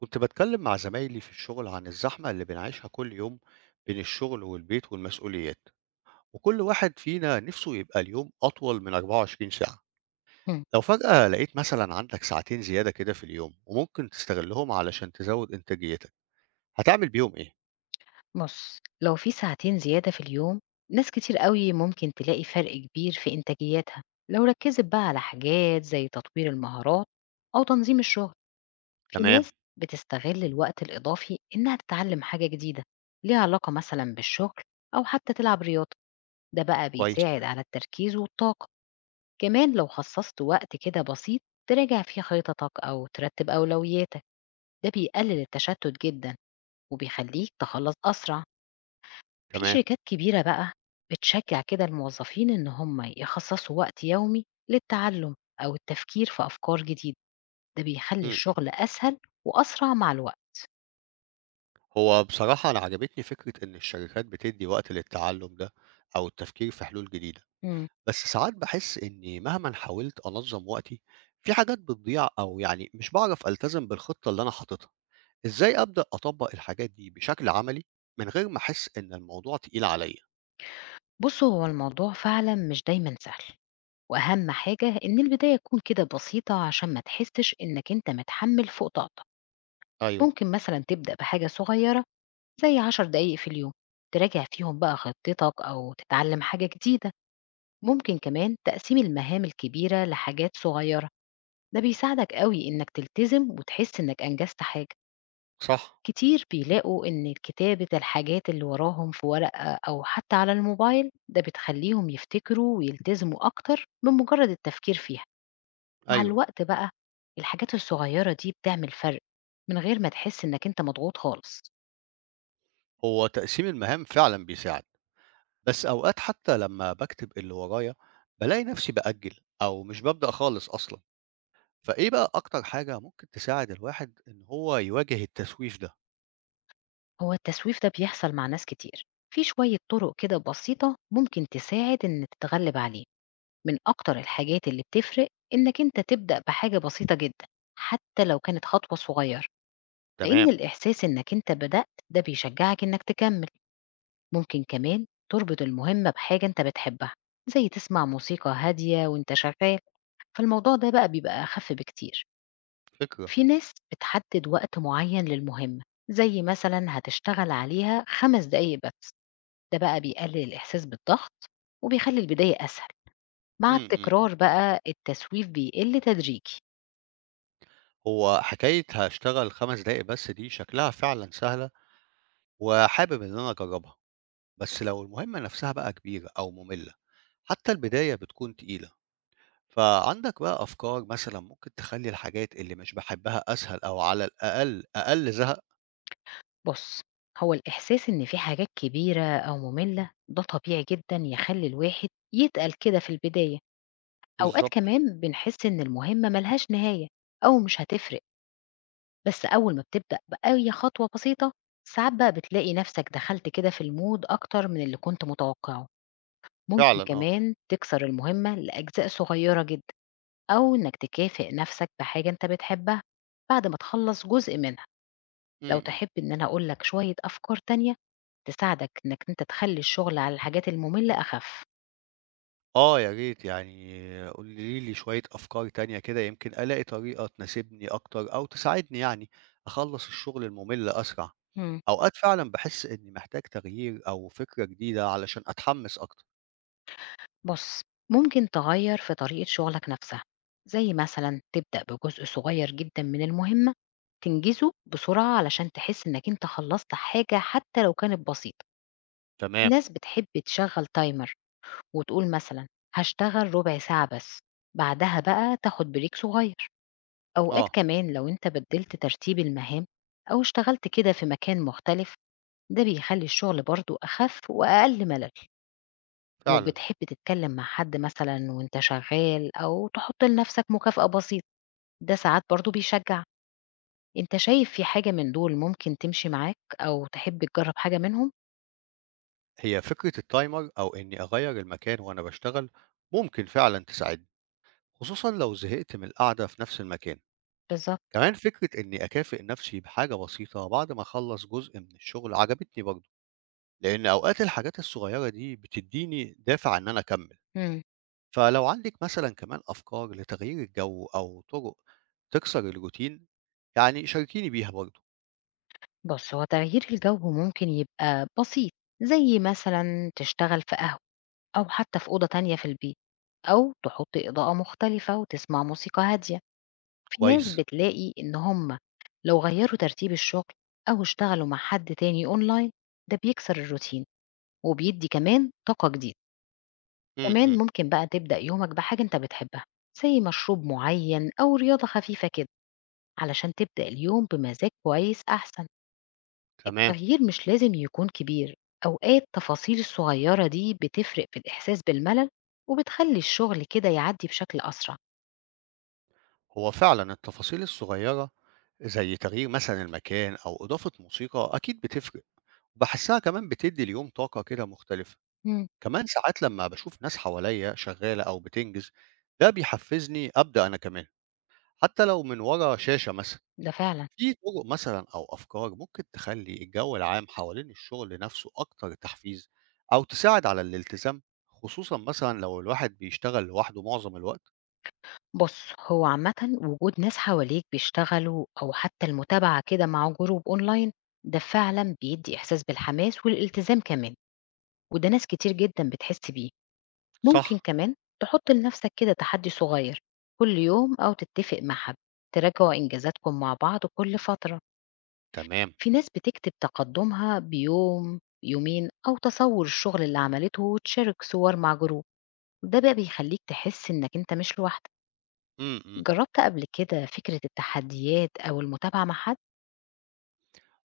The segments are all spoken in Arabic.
كنت بتكلم مع زمايلي في الشغل عن الزحمة اللي بنعيشها كل يوم بين الشغل والبيت والمسؤوليات، وكل واحد فينا نفسه يبقى اليوم أطول من 24 ساعة. إمم، لو فجأة لقيت مثلا عندك ساعتين زيادة كده في اليوم وممكن تستغلهم علشان تزود إنتاجيتك، هتعمل بيهم إيه؟ بُص، لو في ساعتين زيادة في اليوم، ناس كتير أوي ممكن تلاقي فرق كبير في إنتاجيتها لو ركّزت بقى على حاجات زي تطوير المهارات أو تنظيم الشغل. في تمام. ناس بتستغل الوقت الإضافي إنها تتعلم حاجة جديدة ليها علاقة مثلًا بالشغل أو حتى تلعب رياضة، ده بقى كويس. بيساعد على التركيز والطاقة. كمان لو خصصت وقت كده بسيط تراجع فيه خططك أو ترتب أولوياتك، ده بيقلل التشتت جدًا وبيخليك تخلّص أسرع. في تمام. شركات كبيرة بقى بتشجع كده الموظفين إن هم يخصصوا وقت يومي للتعلم أو التفكير في أفكار جديدة ده بيخلي مم. الشغل أسهل وأسرع مع الوقت. هو بصراحة أنا عجبتني فكرة إن الشركات بتدي وقت للتعلم ده أو التفكير في حلول جديدة، مم. بس ساعات باحس إني مهمًا حاولت أنظّم وقتي، في حاجات بتضيع أو يعني مش باعرف ألتزم بالخطة اللي أنا حاططها، إزاي أبدأ أطبّق الحاجات دي بشكل عملي من غير ما أحس إن الموضوع تقيل عليَّ؟ بصوا هو الموضوع فعلا مش دايما سهل وأهم حاجة إن البداية تكون كده بسيطة عشان ما تحسش إنك أنت متحمل فوق طاقتك. أيوه. ممكن مثلا تبدأ بحاجة صغيرة زي 10 دقايق في اليوم تراجع فيهم بقى خطتك أو تتعلم حاجة جديدة. ممكن كمان تقسيم المهام الكبيرة لحاجات صغيرة، ده بيساعدك قوي إنك تلتزم وتحس إنك أنجزت حاجة. صح. كتير بيلاقوا إن كتابة الحاجات اللي وراهم في ورقة أو حتى على الموبايل ده بتخليهم يفتكروا ويلتزموا أكتر من مجرد التفكير فيها. مع أيوه. الوقت بقى الحاجات الصغيرة دي بتعمل فرق من غير ما تحس إنك أنت مضغوط خالص. هو تقسيم المهام فعلًا بيساعد، بس أوقات حتى لمّا باكتب اللي ورايا بالاقي نفسي بأجّل أو مش بابدأ خالص أصلًا، فإيه بقى أكتر حاجة ممكن تساعد الواحد إن هو يواجه التسويف ده؟ هو التسويف ده بيحصل مع ناس كتير، في شوية طرق كده بسيطة ممكن تساعد إن تتغلب عليه. من أكتر الحاجات اللي بتفرق إنك أنت تبدأ بحاجة بسيطة جدًا، حتى لو كانت خطوة صغيرة، لإن تمام. الإحساس إنك أنت بدأت ده بيشجعك إنك تكمل، ممكن كمان تربط المهمة بحاجة أنت بتحبها، زي تسمع موسيقى هادية وأنت شغال، فالموضوع ده بقى بيبقى أخف بكتير. فكرة. في ناس بتحدد وقت معين للمهمة، زي مثلًا هتشتغل عليها 5 دقايق بس، ده بقى بيقلل الإحساس بالضغط وبيخلي البداية أسهل. مع إمم، إمم. التكرار بقى التسويف بيقل تدريجي. هو حكاية هاشتغل 5 دقايق بس دي شكلها فعلًا سهلة، وحابب إن أنا أجربها، بس لو المهمة نفسها بقى كبيرة أو مملة، حتى البداية بتكون تقيلة، فعندك بقى أفكار مثلًا ممكن تخلّي الحاجات اللي مش باحبها أسهل أو على الأقل أقل زهق؟ بص، هو الإحساس إن في حاجات كبيرة أو مملة ده طبيعي جدا يخلي الواحد يتقل كده في البداية. أوقات بالضبط. كمان بنحس إن المهمة ملهاش نهاية أو مش هتفرق، بس أول ما بتبدأ بأي خطوة بسيطة ساعات بقى بتلاقي نفسك دخلت كده في المود أكتر من اللي كنت متوقعه. ممكن فعلًا آه. كمان تكسر المهمة لأجزاء صغيرة جدا، أو إنك تكافئ نفسك بحاجة أنت بتحبها بعد ما تخلص جزء منها. إمم، لو إمم. تحب إن أنا أقول لك شوية أفكار تانية تساعدك إنك أنت تخلّي الشغل على الحاجات المملة أخف. آه يا ريت يعني قولي لي شوية أفكار تانية كده يمكن ألاقي طريقة تناسبني أكتر أو تساعدني يعني أخلّص الشغل الممل أسرع. إمم. أوقات فعلًا باحس إني محتاج تغيير أو فكرة جديدة علشان أتحمس أكتر. بُص، ممكن تغيّر في طريقة شغلك نفسها، زي مثلًا تبدأ بجزء صغير جدًا من المهمة تنجزه بسرعة علشان تحس إنك أنت خلّصت حاجة حتى لو كانت بسيطة. تمام. الناس بتحب تشغّل timer وتقول مثلًا هاشتغل ربع ساعة بس، بعدها بقى تاخد break صغير. أوقات آه. كمان لو أنت بدلت ترتيب المهام أو اشتغلت كده في مكان مختلف ده بيخلي الشغل برضو أخف وأقل ملل. لو فعلًا. بتحب تتكلم مع حد مثلا وأنت شغال أو تحط لنفسك مكافأة بسيطة ده ساعات برضو بيشجع. أنت شايف في حاجة من دول ممكن تمشي معاك أو تحب تجرب حاجة منهم؟ هي فكرة التايمر أو إني أغيّر المكان وأنا باشتغل ممكن فعلًا تساعدني، خصوصًا لو زهقت من القعدة في نفس المكان. بالظبط. كمان فكرة إني أكافئ نفسي بحاجة بسيطة بعد ما أخلّص جزء من الشغل عجبتني برضه، لإن أوقات الحاجات الصغيرة دي بتدّيني دافع إن أنا أكمّل. مم. فلو عندِك مثلًا كمان أفكار لتغيير الجو أو طُرق تكسر الروتين، يعني شاركيني بيها برضه. بص، هو تغيير الجو ممكن يبقى بسيط زي مثلا تشتغل في قهوة أو حتى في أوضة تانية في البيت، أو تحطي إضاءة مختلفة وتسمع موسيقى هادية. في ناس كويس. بتلاقي إن هم لو غيروا ترتيب الشغل أو اشتغلوا مع حد تاني أونلاين ده بيكسر الروتين وبيدي كمان طاقة جديدة. إمم، كمان إمم. ممكن بقى تبدأ يومك بحاجة أنت بتحبها زي مشروب معين أو رياضة خفيفة كده علشان تبدأ اليوم بمزاج كويس أحسن. تمام. التغيير مش لازم يكون كبير، أوقات التفاصيل الصغيرة دي بتفرق في الإحساس بالملل وبتخلي الشغل كده يعدي بشكل أسرع. هو فعلًا التفاصيل الصغيّرة زي تغيير مثلًا المكان أو إضافة موسيقى أكيد بتفرق، وباحسّها كمان بتدّي اليوم طاقة كده مختلفة. مم. كمان ساعات لمّا باشوف ناس حواليّا شغّالة أو بتنجز، ده بيحفّزني أبدأ أنا كمان، حتّى لو من ورا شاشة مثلًا. ده فعلا. في طُرق مثلًا أو أفكار ممكن تخلّي الجو العام حوالين الشغل نَفْسه أكتر تحفيز أو تساعد على الالتزام، خصوصًا مثلًا لو الواحد بيشتغل لوحده معظم الوقت؟ بص، هو عامة وجود ناس حواليك بيشتغلوا أو حتى المتابعة كده مع جروب أونلاين ده فعلا بيدي إحساس بالحماس والالتزام كمان، وده ناس كتير جدا بتحس بيه. ممكن صح. كمان تحط لنفسك كده تحدي صغير كل يوم أو تتفق مع حد تراجعوا إنجازاتكم مع بعض كل فترة. تمام. في ناس بتكتب تقدمها بيوم يومين أو تصور الشغل اللي عملته وتشارك صور مع جروب، ده بقى بيخليك تحس إنك أنت مش لوحدك. إمم، إمم. جربت قبل كده فكرة التحديات أو المتابعة مع حد؟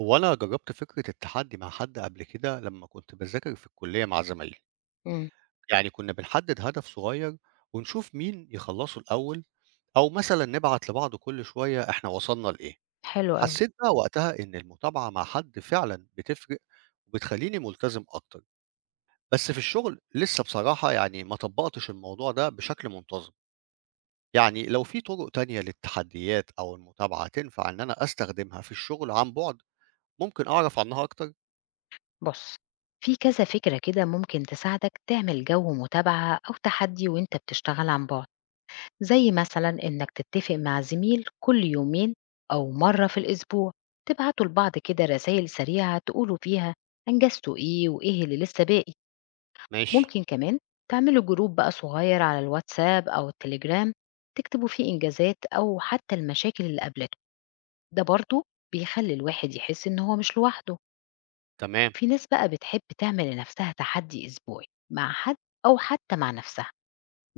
هو أنا جرّبت فكرة التحدّي مع حد قبل كده لمّا كنت باذاكر في الكلية مع زمايلي، مم. يعني كنّا بنحدّد هدف صغير ونشوف مين يخلّصه الأول أو مثلًا نبعت لبعض كل شوية إحنا وصلنا لإيه. حلو أوي. حسّيت بقى وقتها إن المتابعة مع حد فعلًا بتفرق وبتخلّيني ملتزم أكتر، بس في الشغل لسّه بصراحة يعني ما طبّقتش الموضوع ده بشكل منتظم. يعني لو في طُرق تانية للتحدّيات أو المتابعة تنفع إن أنا أستخدمها في الشغل عن بُعد ممكن أعرف عنّها أكتر؟ بص، في كذا فكرة كده ممكن تساعدك تعمل جو متابعة أو تحدي وأنت بتشتغل عن بعد، زي مثلا إنك تتفق مع زميل كل يومين أو مرة في الأسبوع تبعتوا لبعض كده رسائل سريعة تقولوا فيها أنجزتوا إيه وإيه اللي لسه باقي. ماشي. ممكن كمان تعملوا جروب بقى صغير على الواتساب أو التليجرام تكتبوا فيه إنجازات أو حتى المشاكل اللي قابلته، ده برضه بيخلي الواحد يحس إن هو مش لوحده. تمام. في ناس بقى بتحب تعمل لنفسها تحدي أسبوعي مع حد أو حتى مع نفسها،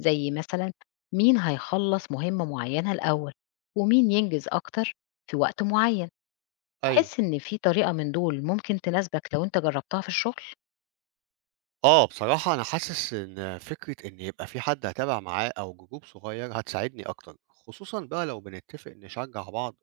زي مثلا مين هيخلص مهمة معينة الأول ومين ينجز أكتر في وقت معين. أيوه. تحس إن في طريقة من دول ممكن تناسبك لو أنت جربتها في الشغل؟ آه، بصراحة أنا حاسس إن فكرة إن يبقى في حد هاتابع معاه أو جروب صغير هتساعدني أكتر، خصوصًا بقى لو بنتفق نشجّع بعض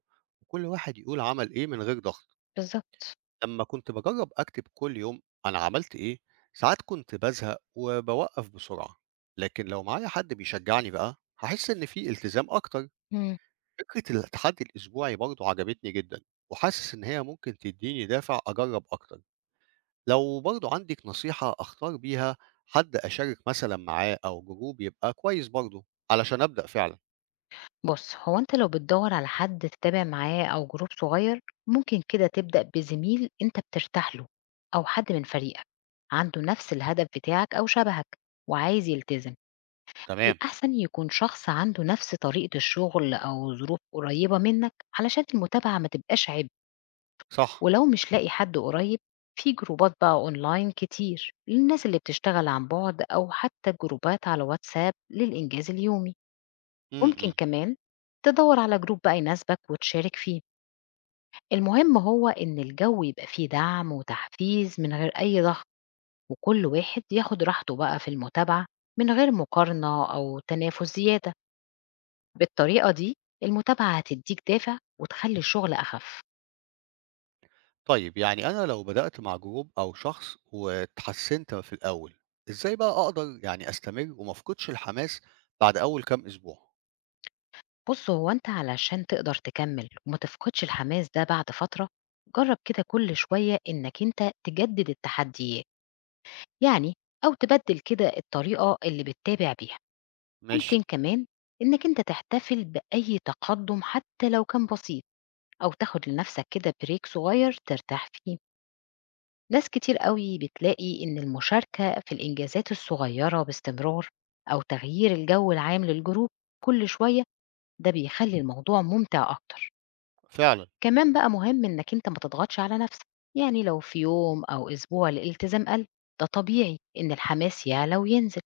وكل واحد يقول عمل إيه من غير ضغط. بالظبط. لمّا كنت باجرّب أكتب كل يوم أنا عملت إيه، ساعات كنت بازهق وباوقّف بسرعة، لكن لو معايا حد بيشجعني بقى، هاحس إن في التزام أكتر. مم. فكرة التحدي الأسبوعي برضه عجبتني جدًا، وحاسس إن هي ممكن تدّيني دافع أجرّب أكتر. لو برضو عندك نصيحة أختار بيها حد أشارك مثلا معاه أو جروب يبقى كويس برضو علشان أبدأ فعلا. بص، هو أنت لو بتدور على حد تتابع معاه أو جروب صغير ممكن كده تبدأ بزميل أنت بترتاح له أو حد من فريقك عنده نفس الهدف بتاعك أو شبهك وعايز يلتزم. تمام. الأحسن يكون شخص عنده نفس طريقة الشغل أو ظروف قريبة منك علشان المتابعة ما تبقاش عبء. صح. ولو مش لاقي حد قريب، في جروبات بقى أونلاين كتير للناس اللي بتشتغل عن بعد أو حتى جروبات على واتساب للإنجاز اليومي. ممكن م-م. كمان تدور على جروب بقى يناسبك وتشارك فيه. المهم هو إن الجو يبقى فيه دعم وتحفيز من غير أي ضغط، وكل واحد ياخد راحته بقى في المتابعة من غير مقارنة أو تنافس زيادة. بالطريقة دي المتابعة هتديك دافع وتخلي الشغل أخف. طيب يعني أنا لو بدأت مع جروب أو شخص واتحسنت في الأول، إزاي بقى أقدر يعني أستمر وما أفقدش الحماس بعد أول كام أسبوع؟ بُص، هو أنت علشان تقدر تكمّل وما تفقدش الحماس ده بعد فترة، جرّب كده كل شوية إنّك أنت تجدد التحديات، يعني أو تبدّل كده الطريقة اللي بتتابع بيها، ممكن ماشي. كمان إنّك أنت تحتفل بأي تقدُّم حتى لو كان بسيط أو تاخد لنَفْسك كده break صغير ترتاح فيه، ناس كتير أوي بتلاقي إن المشاركة في الإنجازات الصغيّرة باستمرار أو تغيير الجَو العام للجروب كل شوية، ده بيخلّي الموضوع ممتع أكتر. فعلا. كمان بقى مهم إنك أنت ما تضغطش على نفسك، يعني لو في يوم أو أسبوع الالتزام قل ده طبيعي إن الحماس يعلى وينزل.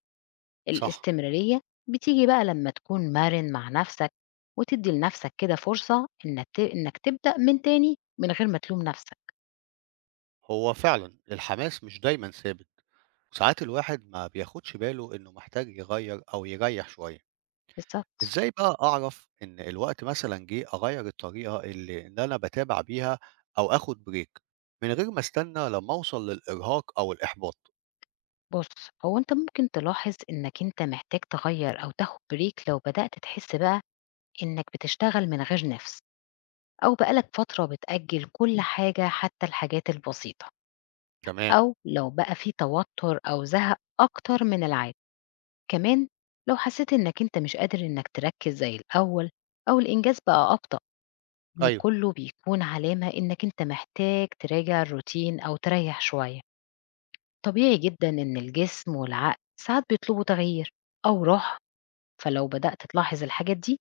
صح. الاستمرارية بتيجي بقى لما تكون مرن مع نفسك وتدي لنفسك كده فرصة إنك إنك تبدأ من تاني من غير ما تلوم نفسك. هو فعلا الحماس مش دايما ثابت، وساعات الواحد ما بياخدش باله إنه محتاج يغير أو يريح شوية. بالظبط. إزاي بقى أعرف إن الوقت مثلًا جِه أغيّر الطريقة اللي أنا باتابع بيها أو آخُد break من غير ما أستنى لمّا أوصل للإرهاق أو الإحباط؟ بص، هو أنت ممكن تلاحظ إنك أنت محتاج تغير أو تاخد بريك لو بدأت تحس بقى إنك بتشتغل من غير نفس أو بقالك فترة بتأجل كل حاجة حتى الحاجات البسيطة، تمام. أو لو بقى في توتر أو زهق أكتر من العادة. كمان لو حسيت إنك أنت مش قادر إنك تركز زي الأول أو الإنجاز بقى أبطأ، ده أيوه. كله بيكون علامة إنك أنت محتاج تراجع الروتين أو تريح شوية. طبيعي جدا إن الجسم والعقل ساعات بيطلبوا تغيير أو راحة، فلو بدأت تلاحظ الحاجات دي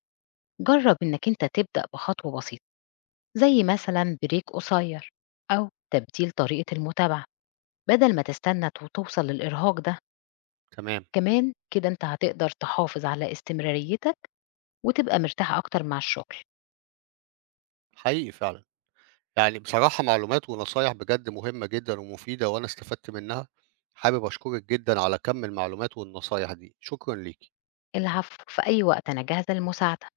جرب إنك أنت تبدأ بخطوة بسيطة زي مثلا بريك قصير أو تبديل طريقة المتابعة بدل ما تستنى توصل للإرهاق ده. تمام. كمان كده أنت هتقدر تحافظ على استمراريتك وتبقى مرتاح أكتر مع الشغل. حقيقي فعلًا. يعني بصراحة معلومات ونصايح بجد مهمة جدًا ومفيدة وأنا استفدت منّها. حابب أشكرِك جدًا على كَم المعلومات والنصايح دي، شكرًا ليكِ. العفو، في أي وقت أنا جاهزة لمساعدتك.